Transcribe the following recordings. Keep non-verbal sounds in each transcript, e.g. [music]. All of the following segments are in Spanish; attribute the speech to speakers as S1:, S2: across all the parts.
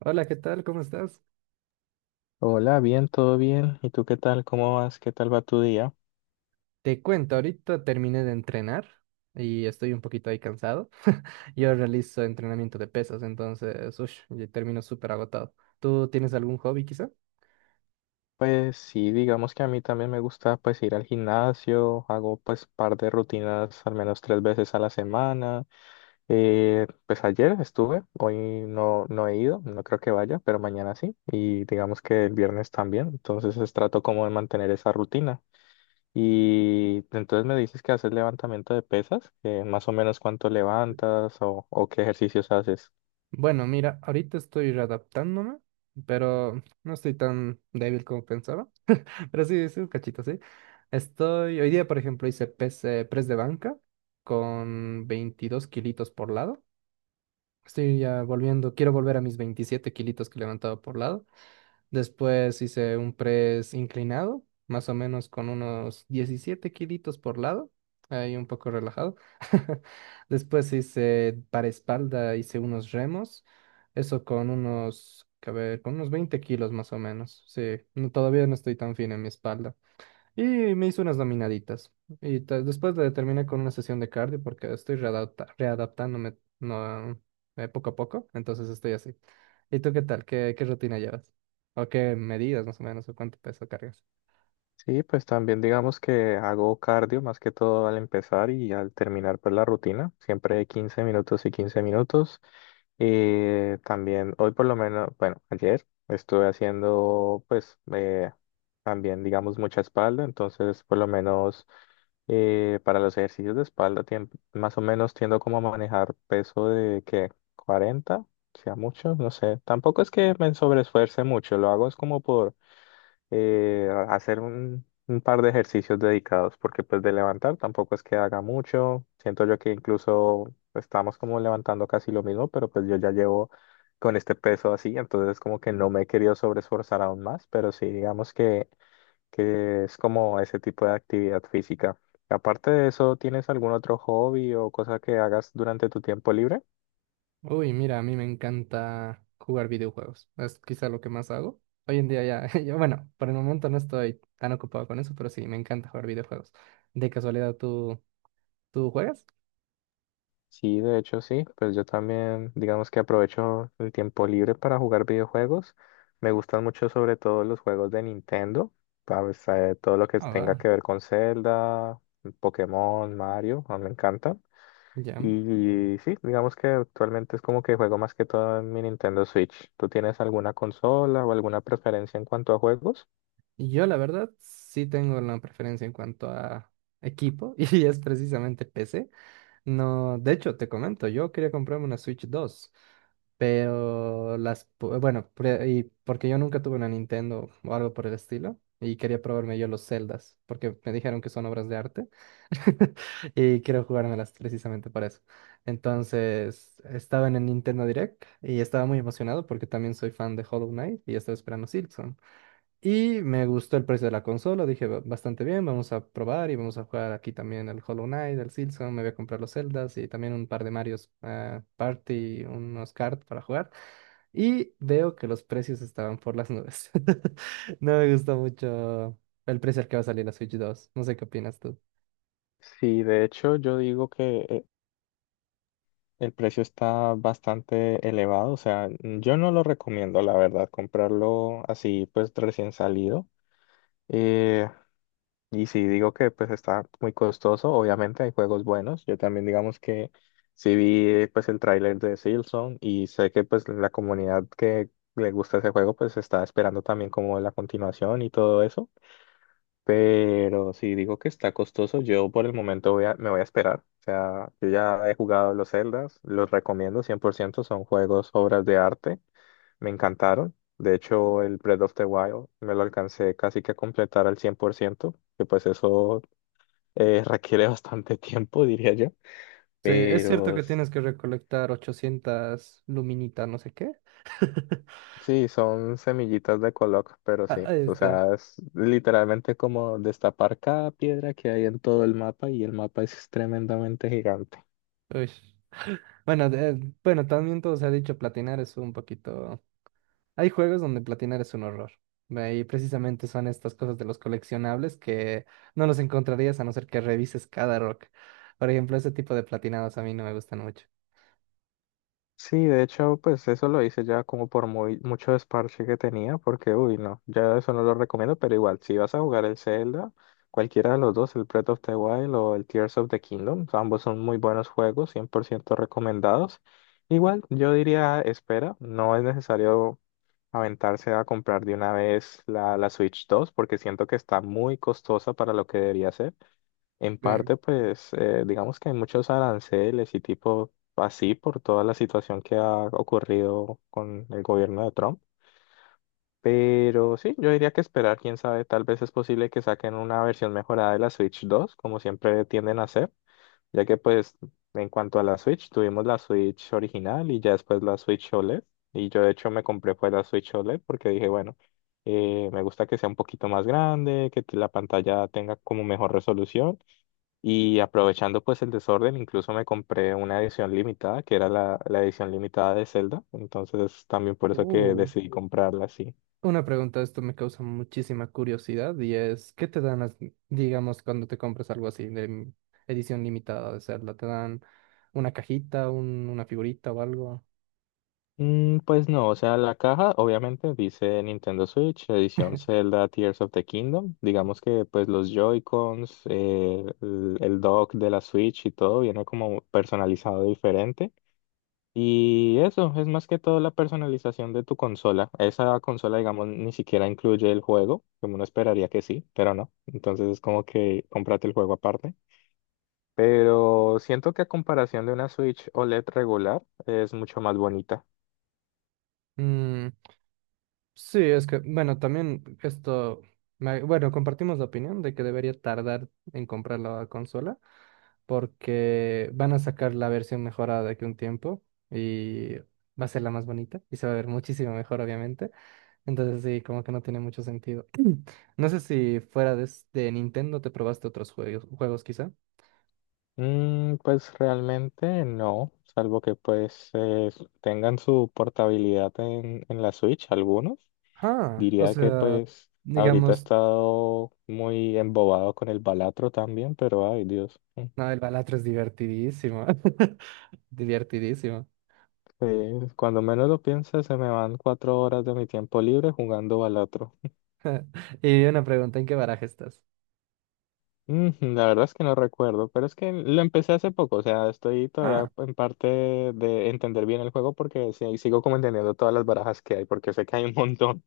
S1: Hola, ¿qué tal? ¿Cómo estás?
S2: Hola, bien, todo bien. ¿Y tú qué tal? ¿Cómo vas? ¿Qué tal va tu día?
S1: Te cuento, ahorita terminé de entrenar y estoy un poquito ahí cansado. [laughs] Yo realizo entrenamiento de pesas, entonces, ush, yo termino súper agotado. ¿Tú tienes algún hobby quizá?
S2: Pues sí, digamos que a mí también me gusta pues ir al gimnasio, hago pues par de rutinas al menos 3 veces a la semana. Pues ayer estuve, hoy no, no he ido, no creo que vaya, pero mañana sí. Y digamos que el viernes también, entonces es trato como de mantener esa rutina. Y entonces me dices que haces levantamiento de pesas, más o menos cuánto levantas o qué ejercicios haces.
S1: Bueno, mira, ahorita estoy readaptándome, pero no estoy tan débil como pensaba. [laughs] Pero sí, sí, un cachito, sí. Estoy, hoy día, por ejemplo, hice press de banca con 22 kilitos por lado. Estoy ya volviendo, quiero volver a mis 27 kilitos que levantaba por lado. Después hice un press inclinado, más o menos con unos 17 kilitos por lado, ahí un poco relajado. [laughs] Después hice para espalda, hice unos remos, eso con unos, que a ver, con unos 20 kilos más o menos. Sí, todavía no estoy tan fino en mi espalda. Y me hice unas dominaditas. Después la terminé con una sesión de cardio porque readaptándome no, poco a poco. Entonces estoy así. ¿Y tú qué tal? ¿Qué rutina llevas? ¿O qué medidas más o menos? ¿O cuánto peso cargas?
S2: Sí, pues también digamos que hago cardio más que todo al empezar y al terminar pues la rutina, siempre 15 minutos y 15 minutos. Y también hoy por lo menos, bueno, ayer estuve haciendo pues también digamos mucha espalda, entonces por lo menos para los ejercicios de espalda tiem más o menos tiendo como a manejar peso de que 40 sea mucho, no sé, tampoco es que me sobreesfuerce mucho, lo hago es como por hacer un par de ejercicios dedicados, porque pues de levantar tampoco es que haga mucho. Siento yo que incluso estamos como levantando casi lo mismo, pero pues yo ya llevo con este peso así, entonces como que no me he querido sobreesforzar aún más, pero sí digamos que es como ese tipo de actividad física. Aparte de eso, ¿tienes algún otro hobby o cosa que hagas durante tu tiempo libre?
S1: Uy, mira, a mí me encanta jugar videojuegos. Es quizá lo que más hago. Hoy en día ya, [laughs] yo, bueno, por el momento no estoy tan ocupado con eso, pero sí, me encanta jugar videojuegos. ¿De casualidad tú juegas?
S2: Sí, de hecho sí, pues yo también digamos que aprovecho el tiempo libre para jugar videojuegos. Me gustan mucho sobre todo los juegos de Nintendo, ¿sabes? Todo lo que
S1: Ah,
S2: tenga
S1: va,
S2: que ver con Zelda, Pokémon, Mario, a mí me encanta.
S1: ya.
S2: Y sí, digamos que actualmente es como que juego más que todo en mi Nintendo Switch. ¿Tú tienes alguna consola o alguna preferencia en cuanto a juegos?
S1: Yo, la verdad, sí tengo una preferencia en cuanto a equipo [laughs] y es precisamente PC. No, de hecho, te comento, yo quería comprarme una Switch dos, pero las, pu- bueno, pre- y porque yo nunca tuve una Nintendo o algo por el estilo y quería probarme yo los Zeldas porque me dijeron que son obras de arte [laughs] y quiero jugármelas precisamente para eso. Entonces, estaba en el Nintendo Direct y estaba muy emocionado porque también soy fan de Hollow Knight y estaba esperando Silksong. Y me gustó el precio de la consola, dije: "Ba- bastante bien, vamos a probar y vamos a jugar aquí también el Hollow Knight, el Silson, me voy a comprar los Zeldas y también un par de Marios Party, unos cards para jugar". Y veo que los precios estaban por las nubes. [laughs] No me gustó mucho el precio al que va a salir la Switch dos. No sé qué opinas tú.
S2: Sí, de hecho yo digo que el precio está bastante elevado, o sea, yo no lo recomiendo, la verdad, comprarlo así, pues recién salido. Eh, y si digo que pues está muy costoso, obviamente hay juegos buenos. Yo también digamos que sí vi pues el tráiler de Silson y sé que pues la comunidad que le gusta ese juego pues está esperando también como la continuación y todo eso. Pero si digo que está costoso, yo por el momento me voy a esperar. O sea, yo ya he jugado los Zeldas, los recomiendo 100%. Son juegos, obras de arte, me encantaron. De hecho, el Breath of the Wild me lo alcancé casi que a completar al 100%, que pues eso [laughs] requiere bastante tiempo, diría yo.
S1: Sí, es cierto
S2: Pero
S1: que
S2: s-
S1: tienes que recolectar 800 luminitas, no sé qué. [laughs]
S2: sí, son semillitas de Coloc, pero
S1: Ah,
S2: sí,
S1: ahí
S2: o
S1: está.
S2: sea, es literalmente como destapar cada piedra que hay en todo el mapa y el mapa es tremendamente gigante.
S1: Uy. Bueno, también todo se ha dicho, platinar es un poquito. Hay juegos donde platinar es un horror. Y precisamente son estas cosas de los coleccionables que no los encontrarías a no ser que revises cada rock. Por ejemplo, ese tipo de platinados a mí no me gustan mucho.
S2: Sí, de hecho, pues eso lo hice ya como por muy, mucho desparche que tenía, porque uy, no, ya eso no lo recomiendo, pero igual, si vas a jugar el Zelda, cualquiera de los dos, el Breath of the Wild o el Tears of the Kingdom, ambos son muy buenos juegos, 100% recomendados. Igual, yo diría, espera, no es necesario aventarse a comprar de una vez la Switch 2, porque siento que está muy costosa para lo que debería ser. En
S1: Eh,
S2: parte, pues, digamos que hay muchos aranceles y tipo así por toda la situación que ha ocurrido con el gobierno de Trump. Pero sí, yo diría que esperar, quién sabe, tal vez es posible que saquen una versión mejorada de la Switch 2 como siempre tienden a hacer, ya que pues en cuanto a la Switch, tuvimos la Switch original y ya después la Switch OLED. Y yo de hecho me compré pues la Switch OLED porque dije, bueno, me gusta que sea un poquito más grande, que la pantalla tenga como mejor resolución. Y aprovechando pues el desorden, incluso me compré una edición limitada, que era la edición limitada de Zelda. Entonces también por eso que
S1: oh,
S2: decidí comprarla así.
S1: Una pregunta, esto me causa muchísima curiosidad y es, ¿qué te dan, las- digamos, cuando te compras algo así edición limitada de Zelda, ¿te dan una cajita, una figurita o algo?
S2: Mm, pues no, o sea, la caja obviamente dice Nintendo Switch, edición Zelda Tears of the Kingdom. Digamos que pues los Joy-Cons, el dock de la Switch y todo viene como personalizado diferente. Y eso es más que todo la personalización de tu consola. Esa consola, digamos, ni siquiera incluye el juego, como uno esperaría que sí, pero no. Entonces es como que cómprate el juego aparte. Pero siento que a comparación de una Switch OLED regular, es mucho más bonita.
S1: Mm. Sí, es que, bueno, también esto, bueno, compartimos la opinión de que debería tardar en comprar la consola porque van a sacar la versión mejorada de aquí a un tiempo y va a ser la más bonita y se va a ver muchísimo mejor, obviamente. Entonces sí, como que no tiene mucho sentido. No sé si fuera de, de Nintendo te probaste otros juegos, juegos quizá.
S2: Mm, pues realmente no, salvo que pues tengan su portabilidad en la Switch, algunos.
S1: Ah, o
S2: Diría que
S1: sea,
S2: pues ahorita he
S1: digamos,
S2: estado muy embobado con el Balatro también, pero ay Dios. Mm.
S1: no, el Balatro es divertidísimo. [laughs] Divertidísimo. [laughs]
S2: Sí, cuando menos lo piense, se me van 4 horas de mi tiempo libre jugando Balatro.
S1: Y una pregunta, ¿en qué baraja estás?
S2: Mm, la verdad es que no recuerdo, pero es que lo empecé hace poco, o sea, estoy todavía
S1: Ah,
S2: en parte de entender bien el juego porque sí, sigo como entendiendo todas las barajas que hay, porque sé que hay un montón.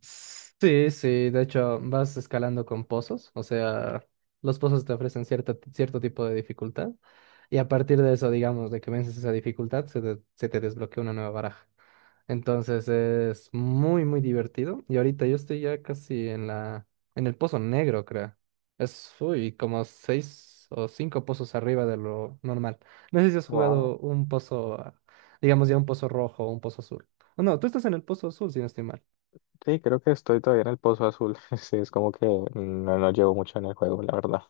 S1: sí, sí, de hecho vas escalando con pozos, o sea, los pozos te ofrecen cierto tipo de dificultad y a partir de eso, digamos, de que vences esa dificultad, se te desbloquea una nueva baraja. Entonces es muy divertido y ahorita yo estoy ya casi en en el pozo negro, creo. Es, uy, como seis o cinco pozos arriba de lo normal. No sé si has
S2: Wow.
S1: jugado un pozo, ah, digamos ya un pozo rojo o un pozo azul. No, tú estás en el pozo azul, si no estoy mal.
S2: Sí, creo que estoy todavía en el pozo azul. [laughs] Sí, es como que no, no llevo mucho en el juego, la verdad.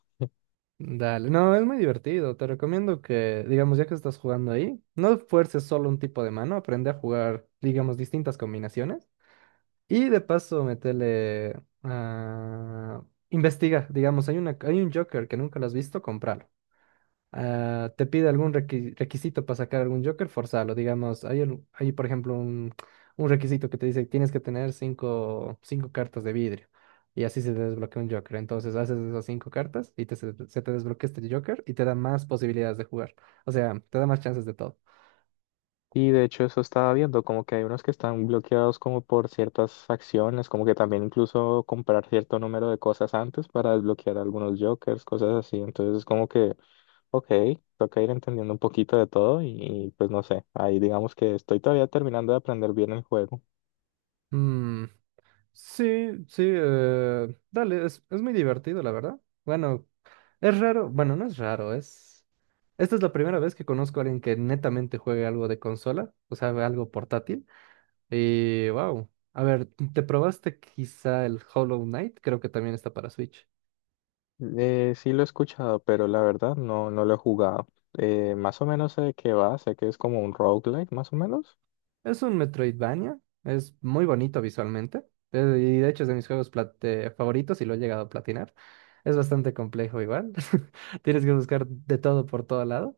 S1: Dale, no, es muy divertido. Te recomiendo que, digamos, ya que estás jugando ahí, no fuerces solo un tipo de mano, aprende a jugar, digamos, distintas combinaciones. Y de paso, metele a... Investiga, digamos, hay un Joker que nunca lo has visto, compralo. Ah, te pide algún requisito para sacar algún Joker, forzalo. Digamos, hay por ejemplo un requisito que te dice que tienes que tener cinco cartas de vidrio y así se te desbloquea un Joker. Entonces haces esas cinco cartas y se te desbloquea este Joker y te da más posibilidades de jugar. O sea, te da más chances de todo.
S2: Y de hecho eso estaba viendo, como que hay unos que están bloqueados como por ciertas acciones, como que también incluso comprar cierto número de cosas antes para desbloquear algunos jokers, cosas así. Entonces es como que, ok, toca ir entendiendo un poquito de todo pues no sé, ahí digamos que estoy todavía terminando de aprender bien el juego.
S1: Mm. Sí, sí, dale, es muy divertido, la verdad. Bueno, es raro, bueno, no es raro, es... Esta es la primera vez que conozco a alguien que netamente juegue algo de consola, o sea, algo portátil. Y wow, a ver, ¿te probaste quizá el Hollow Knight? Creo que también está para Switch.
S2: Sí lo he escuchado, pero la verdad no, no lo he jugado. Más o menos sé de qué va, sé que es como un roguelike, más o menos.
S1: Es un Metroidvania, es muy bonito visualmente, y de hecho es de mis favoritos y lo he llegado a platinar. Es bastante complejo igual, [laughs] tienes que buscar de todo por todo lado.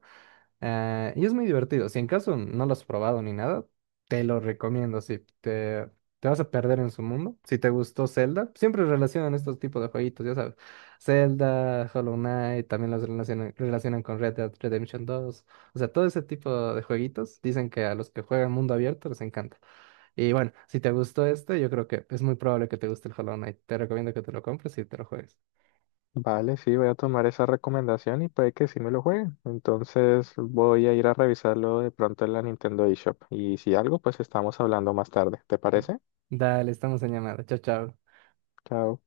S1: Ah, y es muy divertido. Si en caso no lo has probado ni nada, te lo recomiendo. Si te, te vas a perder en su mundo. Si te gustó Zelda, siempre relacionan estos tipos de jueguitos, ya sabes. Zelda, Hollow Knight, también los relacionan con Red Dead Redemption dos. O sea, todo ese tipo de jueguitos dicen que a los que juegan mundo abierto les encanta. Y bueno, si te gustó este, yo creo que es muy probable que te guste el Hollow Knight. Te recomiendo que te lo compres y te lo juegues.
S2: Vale, sí, voy a tomar esa recomendación y puede que sí me lo juegue. Entonces voy a ir a revisarlo de pronto en la Nintendo eShop. Y si algo, pues estamos hablando más tarde. ¿Te parece?
S1: Dale, estamos en llamada. Chao, chao.
S2: Chao.